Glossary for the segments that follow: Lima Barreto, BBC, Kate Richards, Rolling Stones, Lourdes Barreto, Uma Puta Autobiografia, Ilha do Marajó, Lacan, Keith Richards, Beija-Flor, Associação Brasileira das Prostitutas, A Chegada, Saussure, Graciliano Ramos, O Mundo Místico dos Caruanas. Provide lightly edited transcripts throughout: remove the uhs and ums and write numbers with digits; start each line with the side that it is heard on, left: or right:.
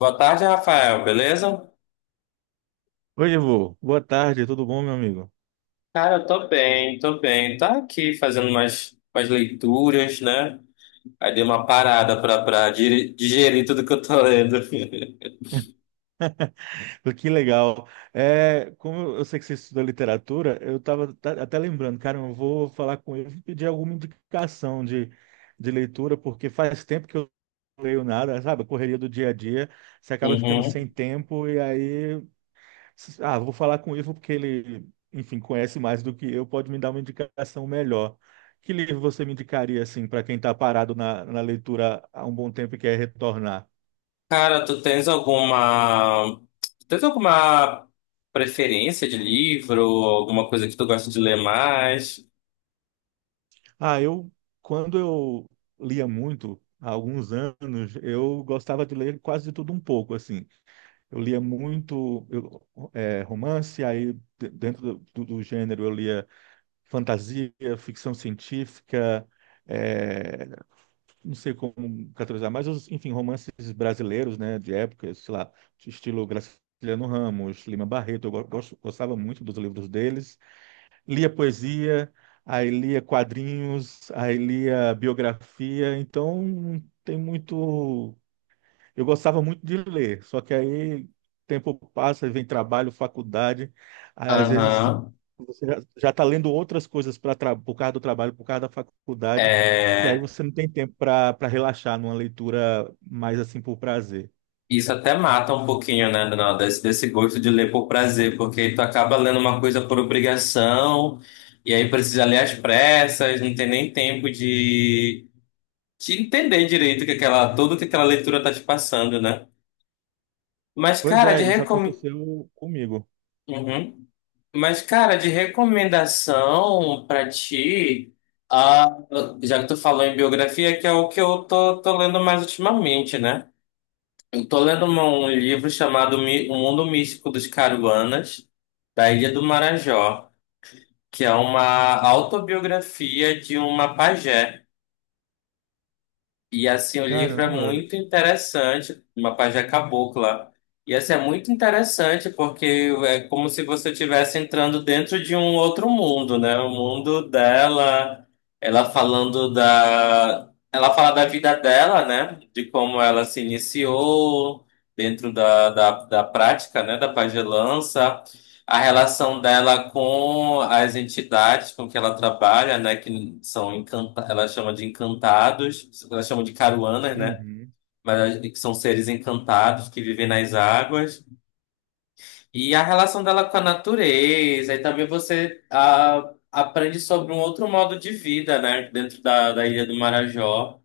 left: Boa tarde, Rafael, beleza?
right: Oi, Ivo. Boa tarde, tudo bom, meu amigo?
left: Cara, eu tô bem, tô bem. Tá aqui fazendo umas leituras, né? Aí dei uma parada pra digerir tudo que eu tô lendo.
right: Que legal. É, como eu sei que você estuda literatura, eu estava até lembrando, cara, eu vou falar com ele e pedir alguma indicação de leitura, porque faz tempo que eu não leio nada, sabe? A correria do dia a dia, você acaba ficando
left: Uhum.
right: sem tempo e aí, ah, vou falar com o Ivo porque ele, enfim, conhece mais do que eu, pode me dar uma indicação melhor. Que livro você me indicaria, assim, para quem está parado na leitura há um bom tempo e quer retornar?
left: Cara, tu tens alguma. tu tens alguma preferência de livro? Alguma coisa que tu gosta de ler mais?
right: Ah, quando eu lia muito, há alguns anos, eu gostava de ler quase de tudo um pouco, assim. Eu lia muito romance, aí dentro do gênero eu lia fantasia, ficção científica, eh, não sei como categorizar, mas os, enfim, romances brasileiros, né, de época, sei lá, de estilo Graciliano Ramos, Lima Barreto, eu gostava muito dos livros deles lia poesia, aí lia quadrinhos, aí lia biografia, então tem muito. Eu gostava muito de ler, só que aí tempo passa, vem trabalho, faculdade, aí às vezes
left: Aham.
right: você já está lendo outras coisas para por causa do trabalho, por causa da faculdade, que aí
left: É.
right: você não tem tempo para relaxar numa leitura mais assim por prazer.
left: Isso até mata um pouquinho, né, Dona, desse gosto de ler por prazer, porque tu acaba lendo uma coisa por obrigação, e aí precisa ler às pressas, não tem nem tempo de entender direito o que aquela, tudo que aquela leitura tá te passando, né? Mas,
right: Pois
left: cara,
right: é,
left: de
right: isso
left: recom...
right: aconteceu comigo.
left: Uhum. Mas, cara, de recomendação pra ti, ah, já que tu falou em biografia, que é o que eu tô lendo mais ultimamente, né? Tô lendo um livro chamado O Mundo Místico dos Caruanas, da Ilha do Marajó, que é uma autobiografia de uma pajé. E assim, o livro é
right: Caramba.
left: muito interessante, uma página cabocla. E assim, é muito interessante porque é como se você estivesse entrando dentro de um outro mundo, né? O mundo dela, Ela fala da vida dela, né? De como ela se iniciou dentro da prática, né? Da pagelança. A relação dela com as entidades com que ela trabalha, né, que são encanta, ela chama de encantados, ela chama de caruanas, né,
right: Uhum.
left: mas que são seres encantados que vivem nas águas. E a relação dela com a natureza, e também você aprende sobre um outro modo de vida, né, dentro da Ilha do Marajó.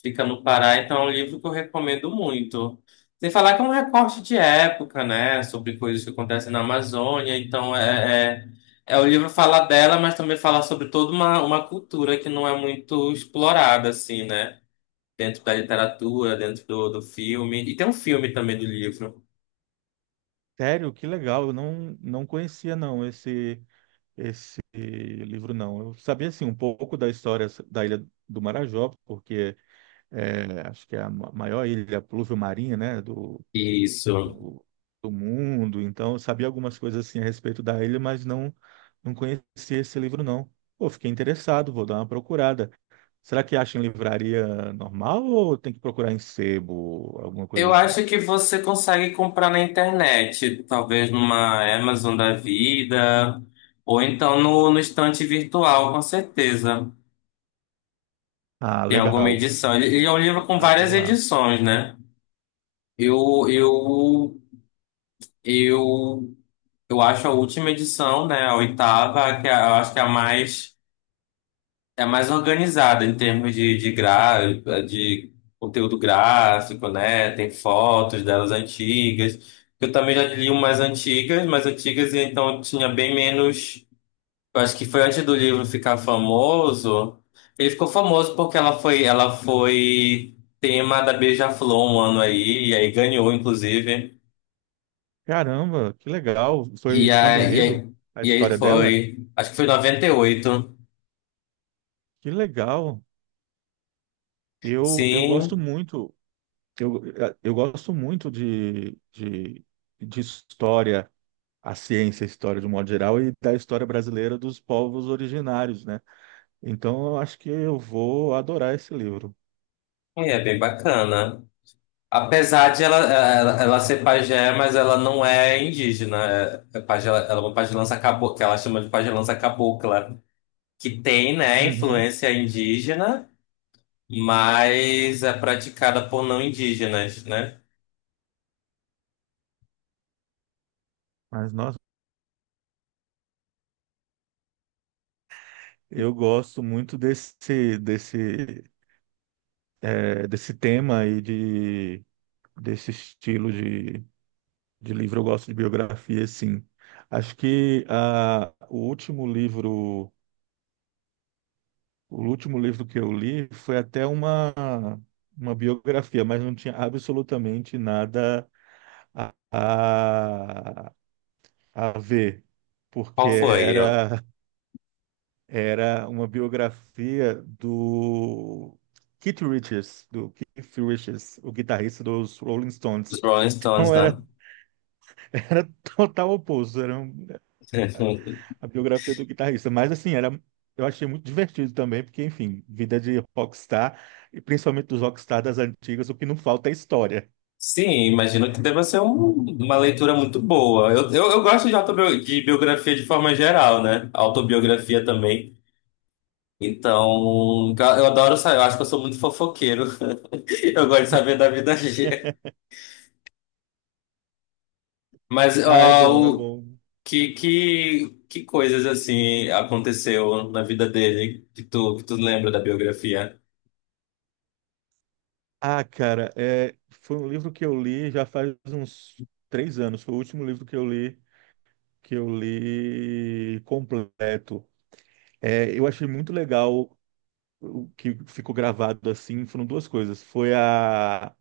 left: Fica no Pará, então é um livro que eu recomendo muito. Sem falar que é um recorte de época, né? Sobre coisas que acontecem na Amazônia. É o livro fala dela, mas também fala sobre toda uma cultura que não é muito explorada, assim, né? Dentro da literatura, dentro do, do filme. E tem um filme também do livro.
right: Sério, que legal. Eu não conhecia não esse livro não. Eu sabia assim um pouco da história da Ilha do Marajó, porque é, acho que é a maior ilha pluvio-marinha, né,
left: Isso.
right: do, do mundo. Então, eu sabia algumas coisas assim a respeito da ilha, mas não conhecia esse livro não. Pô, fiquei interessado, vou dar uma procurada. Será que acha em livraria normal ou tem que procurar em sebo, alguma coisa
left: Eu
right: assim?
left: acho que você consegue comprar na internet, talvez numa Amazon da vida, ou então no, no estante virtual, com certeza.
right: Ah,
left: Tem alguma
right: legal.
left: edição. Ele é um
right: Vou
left: livro com
right: procurar
left: várias
right: por lá.
left: edições, né? Eu, eu, eu, eu acho a última edição, né? A oitava, eu acho que é é a mais organizada em termos de, de conteúdo gráfico, né? Tem fotos delas antigas. Eu também já li umas antigas, mas antigas, então tinha bem menos. Eu acho que foi antes do livro ficar famoso. Ele ficou famoso porque ela foi tema da Beija-Flor um ano aí, e aí ganhou, inclusive.
right: Caramba, que legal. Foi
left: E
right: samba
left: aí, e
right: enredo
left: aí,
right: a
left: e aí
right: história dela?
left: foi, acho que foi 98.
right: Que legal. Eu gosto
left: Sim,
right: muito, eu, eu gosto muito de história, a ciência, a história de um modo geral, e da história brasileira dos povos originários, né? Então eu acho que eu vou adorar esse livro.
left: e é bem bacana. Apesar de ela ser pajé, mas ela não é indígena. É, é pajé, ela é uma pajelança cabocla, que ela chama de pajelança cabocla, que tem, né,
right: Uhum.
left: influência indígena. Mas é praticada por não indígenas, né?
right: Mas, nossa, eu gosto muito desse tema e desse estilo De livro, eu gosto de biografia, sim. Acho que o último livro que eu li foi até uma biografia, mas não tinha absolutamente nada a, a ver, porque
left: Qual foi?
right: era uma biografia do Keith Richards, o guitarrista dos Rolling
left: Os
right: Stones.
left: Rolling Stones,
right: Então era,
left: né?
right: era total oposto, era um a biografia do guitarrista. Mas assim, eu achei muito divertido também, porque, enfim, vida de rockstar, e principalmente dos rockstar das antigas, o que não falta é história.
left: Sim, imagino que deva ser uma leitura muito boa. Eu gosto de, autobio, de biografia de forma geral, né? Autobiografia também. Então, eu adoro saber, eu acho que eu sou muito fofoqueiro. Eu gosto de saber da vida alheia. Mas,
right: Ah, é
left: ó,
right: bom, é
left: o,
right: bom.
left: que, que coisas assim aconteceu na vida dele que tu lembra da biografia?
right: Ah, cara, foi um livro que eu li já faz uns 3 anos. Foi o último livro que eu li completo. É, eu achei muito legal o que ficou gravado assim. Foram duas coisas. Foi a,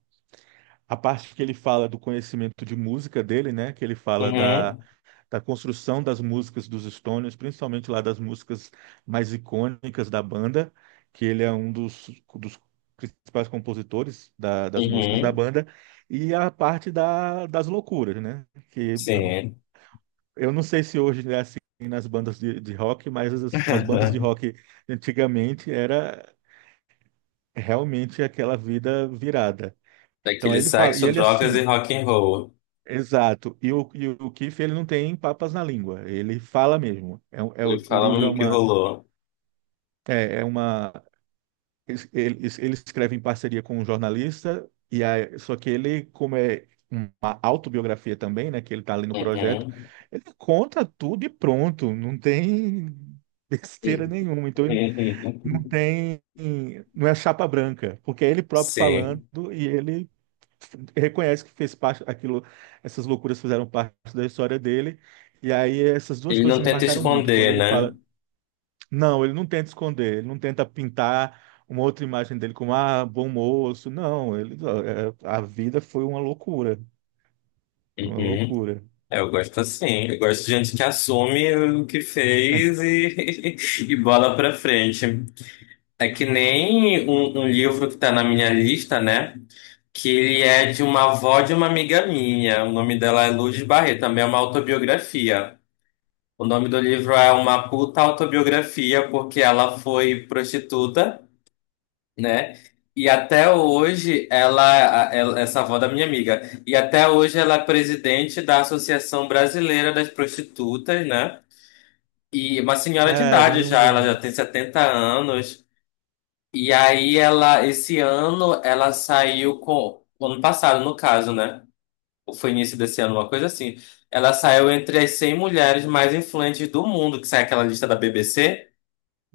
right: a parte que ele fala do conhecimento de música dele, né? Que ele fala da,
left: Uhum,
right: da construção das músicas dos Stones, principalmente lá das músicas mais icônicas da banda, que ele é um dos principais compositores das músicas da
left: uhum,
right: banda, e a parte das loucuras, né? Que
left: sim.
right: eu não sei se hoje é assim nas bandas de rock, mas as bandas de rock antigamente era realmente aquela vida virada. Então
left: Daquele
right: ele fala, e
left: sexo,
right: ele
left: drogas e
right: assim.
left: rock and roll.
right: Exato. E o Keith, ele não tem papas na língua, ele fala mesmo. O
left: Ele
right: o
left: fala
right: livro é
left: mesmo que
right: uma,
left: rolou.
right: é, é uma, ele escreve em parceria com um jornalista, e aí, só que ele, como é uma autobiografia também, né, que ele está ali no projeto,
left: Uhum.
right: ele conta tudo e pronto, não tem besteira nenhuma. Então ele não tem, não é chapa branca, porque é ele próprio falando
left: Sim.
right: e ele reconhece que fez parte aquilo, essas loucuras fizeram parte da história dele. E aí essas duas
left: Ele
right: coisas
left: não
right: me
left: tenta
right: marcaram muito. Quando
left: esconder,
right: ele
left: né?
right: fala, não, ele não tenta esconder, ele não tenta pintar uma outra imagem dele como ah, bom moço. Não, ele ó, a vida foi uma loucura, foi uma
left: Uhum.
right: loucura.
left: É, eu gosto assim. Eu gosto de gente que assume o que fez e, e bola pra frente. É que nem um livro que tá na minha lista, né? Que ele é de uma avó de uma amiga minha. O nome dela é Lourdes Barreto, também é uma autobiografia. O nome do livro é Uma Puta Autobiografia, porque ela foi prostituta, né? E até hoje essa avó da minha amiga, e até hoje ela é presidente da Associação Brasileira das Prostitutas, né? E uma senhora de idade já,
right: Caramba.
left: ela já tem 70 anos. E aí ela, ela saiu com, ano passado no caso, né? Ou foi início desse ano, uma coisa assim. Ela saiu entre as 100 mulheres mais influentes do mundo, que sai aquela lista da BBC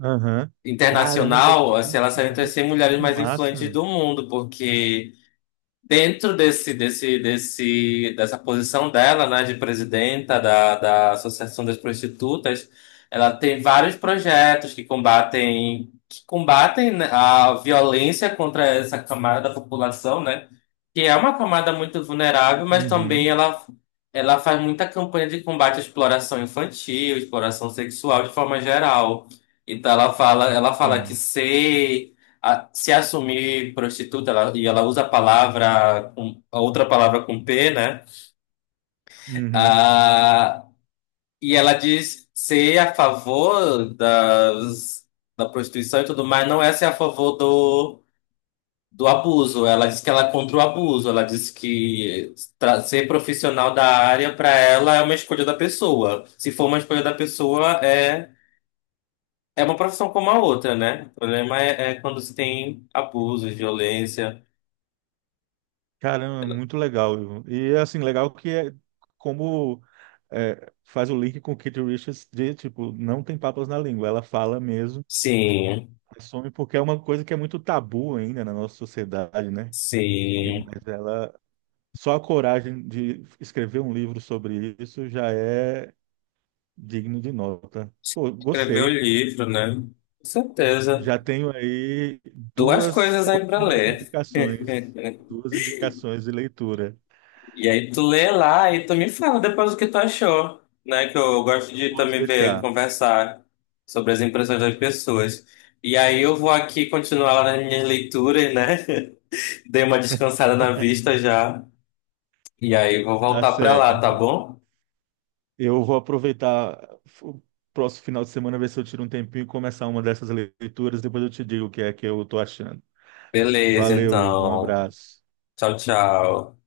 right: Aham. Caramba,
left: internacional,
right: que
left: assim, ela saiu entre as
right: incrível,
left: 100 mulheres
right: que
left: mais influentes
right: massa.
left: do mundo, porque dentro dessa posição dela, né, de presidenta da Associação das Prostitutas, ela tem vários projetos que combatem, né, a violência contra essa camada da população, né, que é uma camada muito vulnerável, mas também
right: Uhum,
left: ela faz muita campanha de combate à exploração infantil, exploração sexual de forma geral. Ela fala que
right: sim.
left: ser se assumir prostituta, e ela usa a palavra, a outra palavra com P, né?
right: Uhum.
left: Ah, e ela diz ser a favor da prostituição e tudo mais, não é ser a favor do abuso. Ela diz que ela é contra o abuso, ela diz que ser profissional da área para ela é uma escolha da pessoa. Se for uma escolha da pessoa, é. É uma profissão como a outra, né? É quando se tem abuso violência.
right: Caramba, muito legal, viu? E assim, legal que é como é, faz o link com Kate Richards de, tipo, não tem papas na língua, ela fala mesmo,
left: Sim.
right: assume, porque é uma coisa que é muito tabu ainda na nossa sociedade, né? E-
left: Sim,
right: mas ela, só a coragem de escrever um livro sobre isso já é digno de nota. Pô,
left: escrever o
right: gostei.
left: livro, né? Com certeza.
right: Já tenho aí
left: Duas
right: duas
left: coisas aí pra
right: ótimas
left: ler.
right: indicações, duas indicações de leitura.
left: E aí tu lê lá e tu me fala depois o que tu achou, né? Que eu gosto de
right: Pode
left: também ver,
right: deixar.
left: conversar sobre as impressões das pessoas. E aí eu vou aqui continuar lá nas minhas leituras, né? Dei uma descansada na vista já. E aí vou
right: Tá
left: voltar pra lá, tá
right: certo.
left: bom?
right: Eu vou aproveitar o próximo final de semana, ver se eu tiro um tempinho e começar uma dessas leituras. Depois eu te digo o que é que eu tô achando.
left: Beleza,
right: Valeu, Ivo. Um
left: então.
right: abraço.
left: Tchau, tchau.